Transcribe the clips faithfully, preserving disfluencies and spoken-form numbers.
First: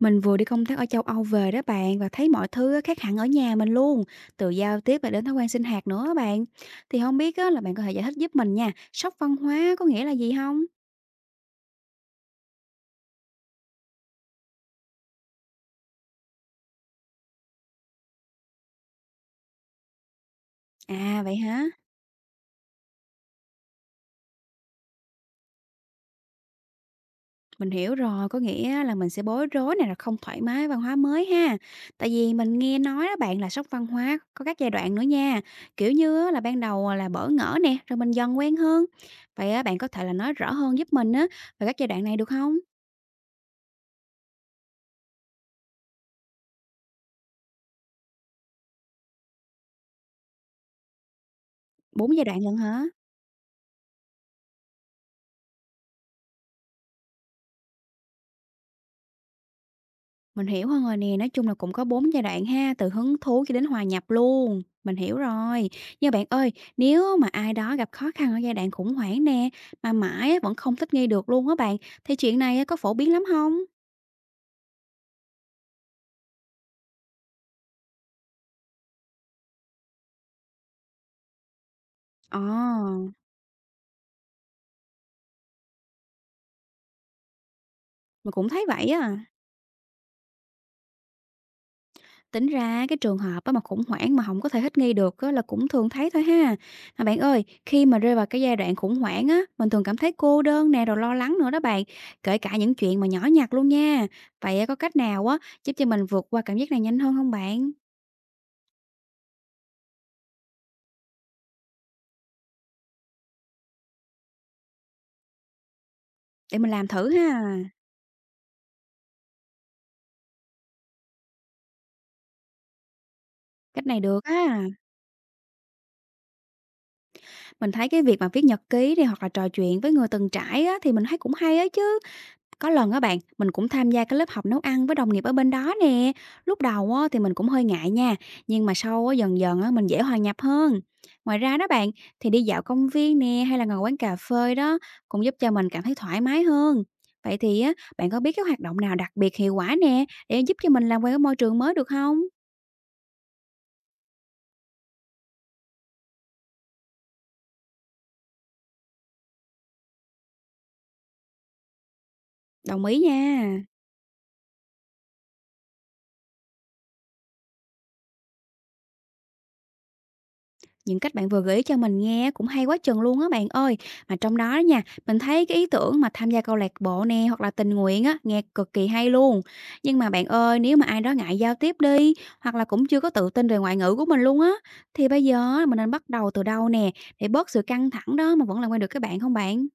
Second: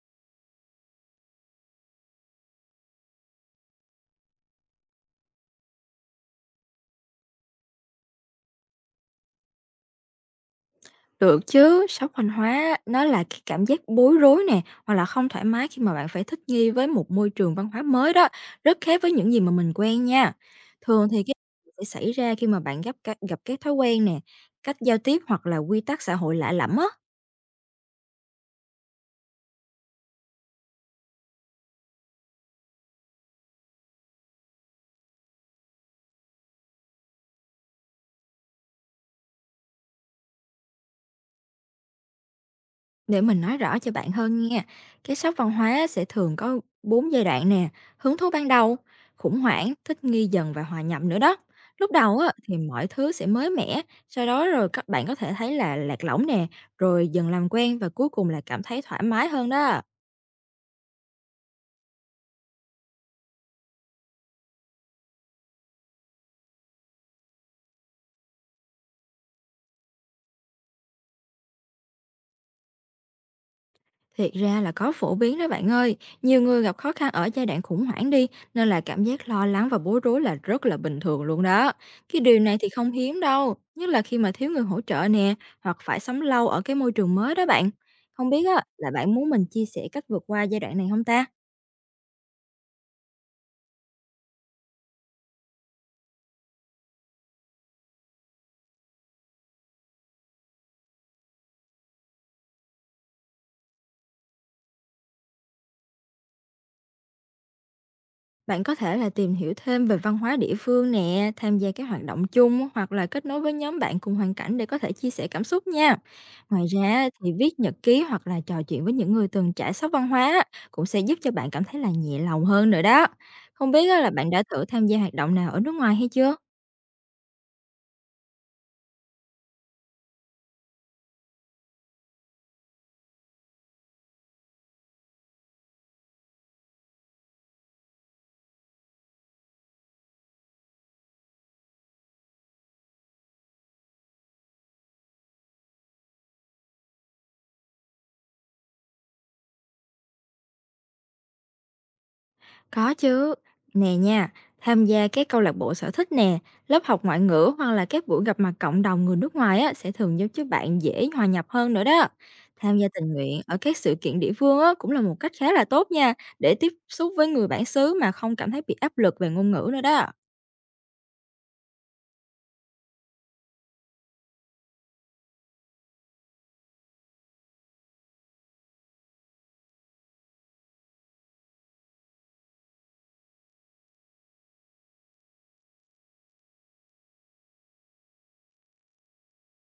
Mình vừa đi công tác ở châu Âu về đó bạn và thấy mọi thứ á, khác hẳn ở nhà mình luôn, từ giao tiếp và đến thói quen sinh hoạt nữa á bạn. Thì không biết á, là bạn có thể giải thích giúp mình nha, sốc văn hóa có nghĩa là gì không? Được chứ, sốc văn hóa nó là cái cảm giác bối rối nè, hoặc là không thoải mái khi mà bạn phải thích nghi với một môi trường văn hóa mới đó, rất khác với những gì mà mình quen nha. Thường thì À cái vậy hả? sẽ xảy ra khi mà bạn gặp gặp cái thói quen nè, cách giao tiếp hoặc là quy tắc xã hội lạ lẫm á. Mình hiểu rồi, có nghĩa là mình sẽ bối rối này là không thoải mái với văn hóa mới ha. Tại vì mình nghe nói đó bạn là sốc văn hóa có các giai đoạn nữa nha. Kiểu như á, là ban đầu là bỡ ngỡ nè, rồi mình dần quen hơn. Vậy á, bạn có thể là nói rõ hơn giúp mình á về các giai đoạn này được không? Để mình nói rõ cho bạn hơn nha, cái sốc văn hóa sẽ thường có bốn giai đoạn nè: hứng thú ban đầu, khủng hoảng, thích nghi dần và hòa nhập nữa đó. Lúc Bốn đầu giai á, đoạn thì lận hả? mọi thứ sẽ mới mẻ, sau đó rồi các bạn có thể thấy là lạc lõng nè, rồi dần làm quen và cuối cùng là cảm thấy thoải mái hơn đó. Mình hiểu hơn rồi nè, nói chung là cũng có bốn giai đoạn ha, từ hứng thú cho đến hòa nhập luôn. Mình hiểu rồi. Nhưng bạn ơi, nếu mà ai đó gặp khó khăn ở giai đoạn khủng hoảng nè, mà mãi á, vẫn không thích nghi được luôn á bạn, thì chuyện này á, có phổ biến lắm không? Thiệt ra là có phổ biến đó bạn ơi, nhiều người gặp khó khăn ở giai đoạn khủng hoảng đi, nên là cảm giác lo lắng và bối rối là rất là bình thường luôn đó. Cái điều Ờ, này thì không hiếm đâu, nhất là khi mà thiếu người hỗ trợ nè, hoặc phải sống lâu ở cái môi trường mới đó bạn. Không mình biết cũng á, thấy vậy là bạn á. muốn mình chia sẻ cách vượt qua giai đoạn này không ta? Tính ra cái trường hợp á mà khủng hoảng mà không có thể thích nghi được á là cũng thường thấy thôi ha. Mà bạn ơi, khi mà rơi vào cái giai đoạn khủng hoảng á, mình thường cảm thấy cô đơn nè, rồi lo lắng nữa đó bạn, kể cả những chuyện mà nhỏ nhặt luôn nha. Vậy á, có cách nào á giúp cho mình vượt qua cảm giác này nhanh hơn không bạn? Bạn có thể là tìm hiểu thêm về văn hóa địa phương nè, tham gia các hoạt động chung hoặc là kết nối với nhóm bạn cùng hoàn cảnh để có thể chia sẻ cảm xúc nha. Để Ngoài mình làm ra thử thì ha. viết nhật ký hoặc là trò chuyện với những người từng trải sóc văn hóa á, cũng sẽ giúp cho bạn cảm thấy là nhẹ lòng hơn nữa đó. Không Cách biết á, này là được bạn đã á. thử tham gia hoạt động nào ở nước ngoài hay chưa? Mình thấy cái việc mà viết nhật ký này hoặc là trò chuyện với người từng trải á thì mình thấy cũng hay ấy chứ. Có lần á bạn, mình cũng tham gia cái lớp học nấu ăn với đồng nghiệp ở bên đó nè. Lúc đầu á, thì mình cũng hơi ngại nha, nhưng mà sau á, dần dần á, mình dễ hòa nhập hơn. Ngoài ra đó bạn, thì đi dạo công viên nè hay là ngồi quán cà phê đó cũng giúp cho mình cảm thấy thoải mái hơn. Vậy thì á, bạn có biết cái hoạt động nào đặc biệt hiệu quả nè để giúp cho mình làm quen với môi trường mới được không? Có chứ. Nè nha, tham gia các câu lạc bộ sở thích nè, lớp học ngoại ngữ hoặc là các buổi gặp mặt cộng đồng người nước ngoài á, sẽ thường giúp cho bạn dễ hòa nhập hơn nữa đó. Tham Đồng gia ý tình nguyện ở nha. các sự kiện địa phương á, cũng là một cách khá là tốt nha, để tiếp xúc với người bản xứ mà không cảm thấy bị áp lực về ngôn ngữ nữa đó. Những cách bạn vừa gợi ý cho mình nghe cũng hay quá chừng luôn á bạn ơi. Mà trong đó đó nha, mình thấy cái ý tưởng mà tham gia câu lạc bộ nè hoặc là tình nguyện á, nghe cực kỳ hay luôn. Nhưng mà bạn ơi, nếu mà ai đó ngại giao tiếp đi hoặc là cũng chưa có tự tin về ngoại ngữ của mình luôn á, thì bây giờ á, mình nên bắt đầu từ đâu nè để bớt sự căng thẳng đó mà vẫn làm quen được các bạn không bạn?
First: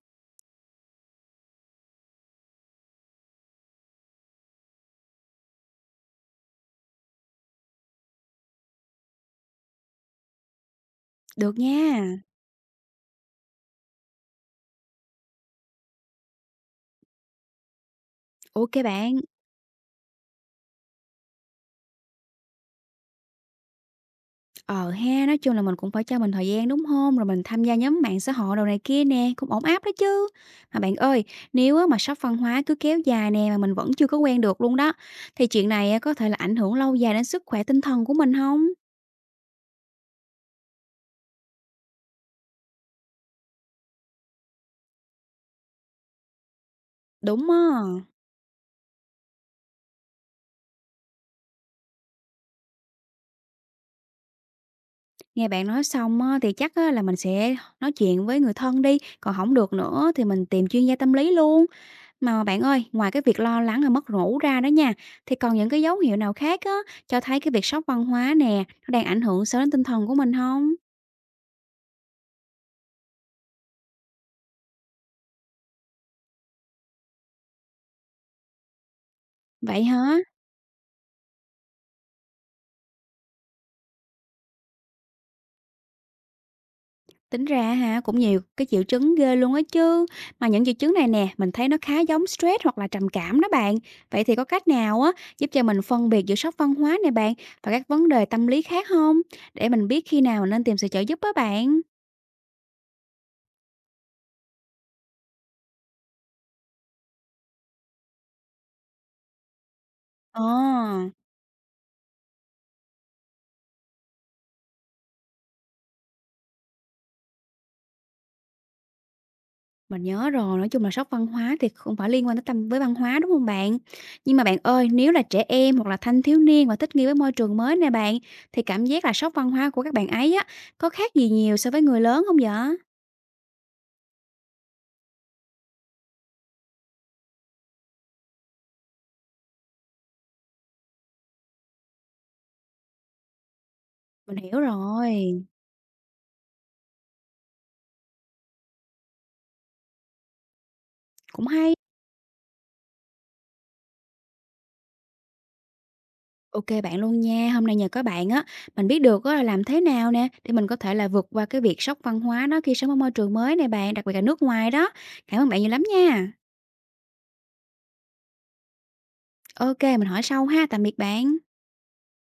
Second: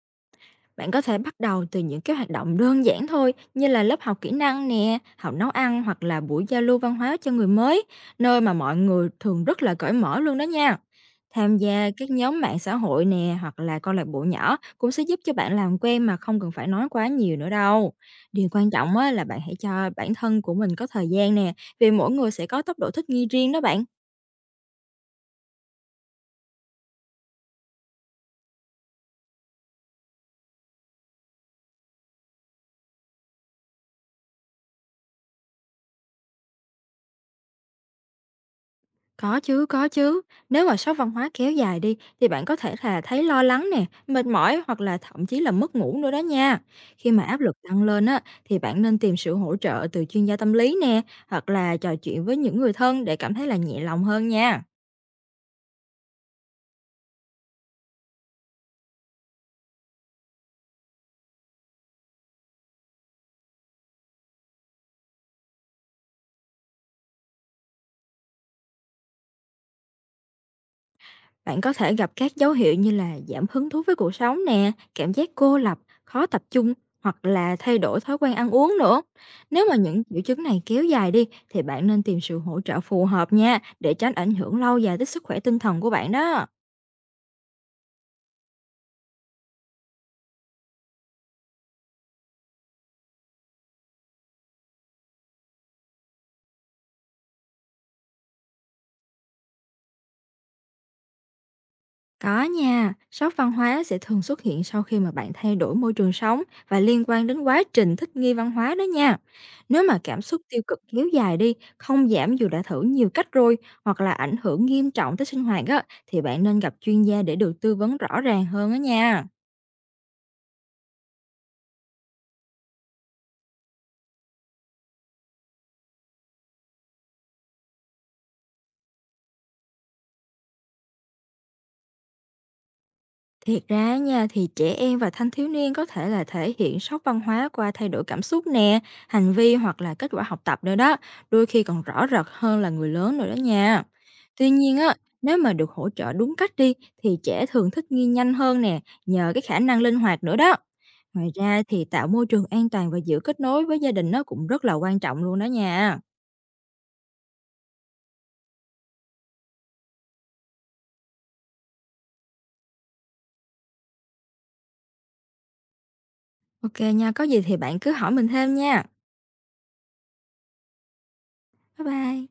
Bạn có thể bắt đầu từ những cái hoạt động đơn giản thôi, như là lớp học kỹ năng nè, học nấu ăn hoặc là buổi giao lưu văn hóa cho người mới, nơi mà mọi người thường rất là cởi mở luôn đó nha. Tham Được gia nha. các nhóm mạng xã hội nè hoặc là câu lạc bộ nhỏ cũng sẽ giúp cho bạn làm quen mà không cần phải nói quá nhiều nữa đâu. Điều quan Ok trọng á, bạn. là bạn hãy cho bản thân của mình có thời gian nè, vì mỗi người sẽ có tốc độ thích nghi riêng đó bạn. Ờ ha, nói chung là mình cũng phải cho mình thời gian, đúng không? Rồi mình tham gia nhóm mạng xã hội đồ này kia nè, cũng ổn áp đó chứ. Mà bạn ơi, nếu á mà sốc văn hóa cứ kéo dài nè mà mình vẫn chưa có quen được luôn đó, thì chuyện này á có thể là ảnh hưởng lâu dài đến sức khỏe tinh thần của mình không? Có chứ, có chứ. Nếu mà sốc văn hóa kéo dài đi thì bạn có thể là thấy lo lắng nè, mệt mỏi hoặc là thậm chí là mất ngủ nữa đó nha. Khi mà áp Đúng. lực Ờ, tăng á. lên á, thì bạn nên tìm sự hỗ trợ từ chuyên gia tâm lý nè, hoặc là trò chuyện với những người thân để cảm thấy là nhẹ lòng hơn nha. Nghe bạn nói xong á thì chắc á là mình sẽ nói chuyện với người thân đi, còn không được nữa thì mình tìm chuyên gia tâm lý luôn. Mà bạn ơi, ngoài cái việc lo lắng rồi mất ngủ ra đó nha, thì còn những cái dấu hiệu nào khác á, cho thấy cái việc sốc văn hóa nè, nó đang ảnh hưởng xấu đến tinh thần của mình không? Bạn có thể gặp các dấu hiệu như là giảm hứng thú với cuộc sống nè, cảm giác cô lập, khó tập trung hoặc là thay đổi thói quen ăn uống nữa. Nếu mà Vậy những hả? triệu chứng này kéo dài đi, thì bạn nên tìm sự hỗ trợ phù hợp nha, để tránh ảnh hưởng lâu dài tới sức khỏe tinh thần của bạn đó. Tính ra hả, cũng nhiều cái triệu chứng ghê luôn á chứ. Mà những triệu chứng này nè, mình thấy nó khá giống stress hoặc là trầm cảm đó bạn. Vậy thì có cách nào á, giúp cho mình phân biệt giữa sốc văn hóa này bạn, và các vấn đề tâm lý khác không? Để mình biết khi nào mình nên tìm sự trợ giúp á bạn. Có nha, sốc văn hóa sẽ thường xuất hiện sau khi mà bạn thay đổi môi trường sống và liên quan đến quá trình thích nghi văn hóa đó nha. Nếu mà cảm xúc Ờ. tiêu cực kéo dài đi, không giảm dù đã thử nhiều cách rồi, hoặc là ảnh hưởng nghiêm trọng tới sinh hoạt á, thì bạn nên gặp chuyên gia để được tư vấn rõ ràng hơn á nha. Mình nhớ rồi, nói chung là sốc văn hóa thì không phải liên quan tới tâm với văn hóa, đúng không bạn? Nhưng mà bạn ơi, nếu là trẻ em hoặc là thanh thiếu niên mà thích nghi với môi trường mới nè bạn, thì cảm giác là sốc văn hóa của các bạn ấy á, có khác gì nhiều so với người lớn không vậy? Thiệt ra nha, thì trẻ em và thanh thiếu niên có thể là thể hiện sốc văn hóa qua thay đổi cảm xúc nè, hành vi hoặc là kết quả học tập nữa đó, đôi khi còn rõ rệt hơn là người lớn rồi đó nha. Mình Tuy hiểu nhiên á, nếu rồi, mà được hỗ trợ đúng cách đi thì trẻ thường thích nghi nhanh hơn nè, nhờ cái khả năng linh hoạt nữa đó. Ngoài cũng ra hay. thì tạo môi trường an toàn và giữ kết nối với gia đình nó cũng rất là quan trọng luôn đó nha. Ok bạn luôn nha, hôm nay nhờ có bạn á, mình biết được á là làm thế nào nè, để mình có thể là vượt qua cái việc sốc văn hóa đó khi sống ở môi trường mới này bạn, đặc biệt là nước ngoài đó. Cảm ơn bạn nhiều lắm nha. Ok nha, có gì thì bạn cứ hỏi mình thêm nha. Ok mình hỏi sau ha, tạm biệt bạn. Bye bye.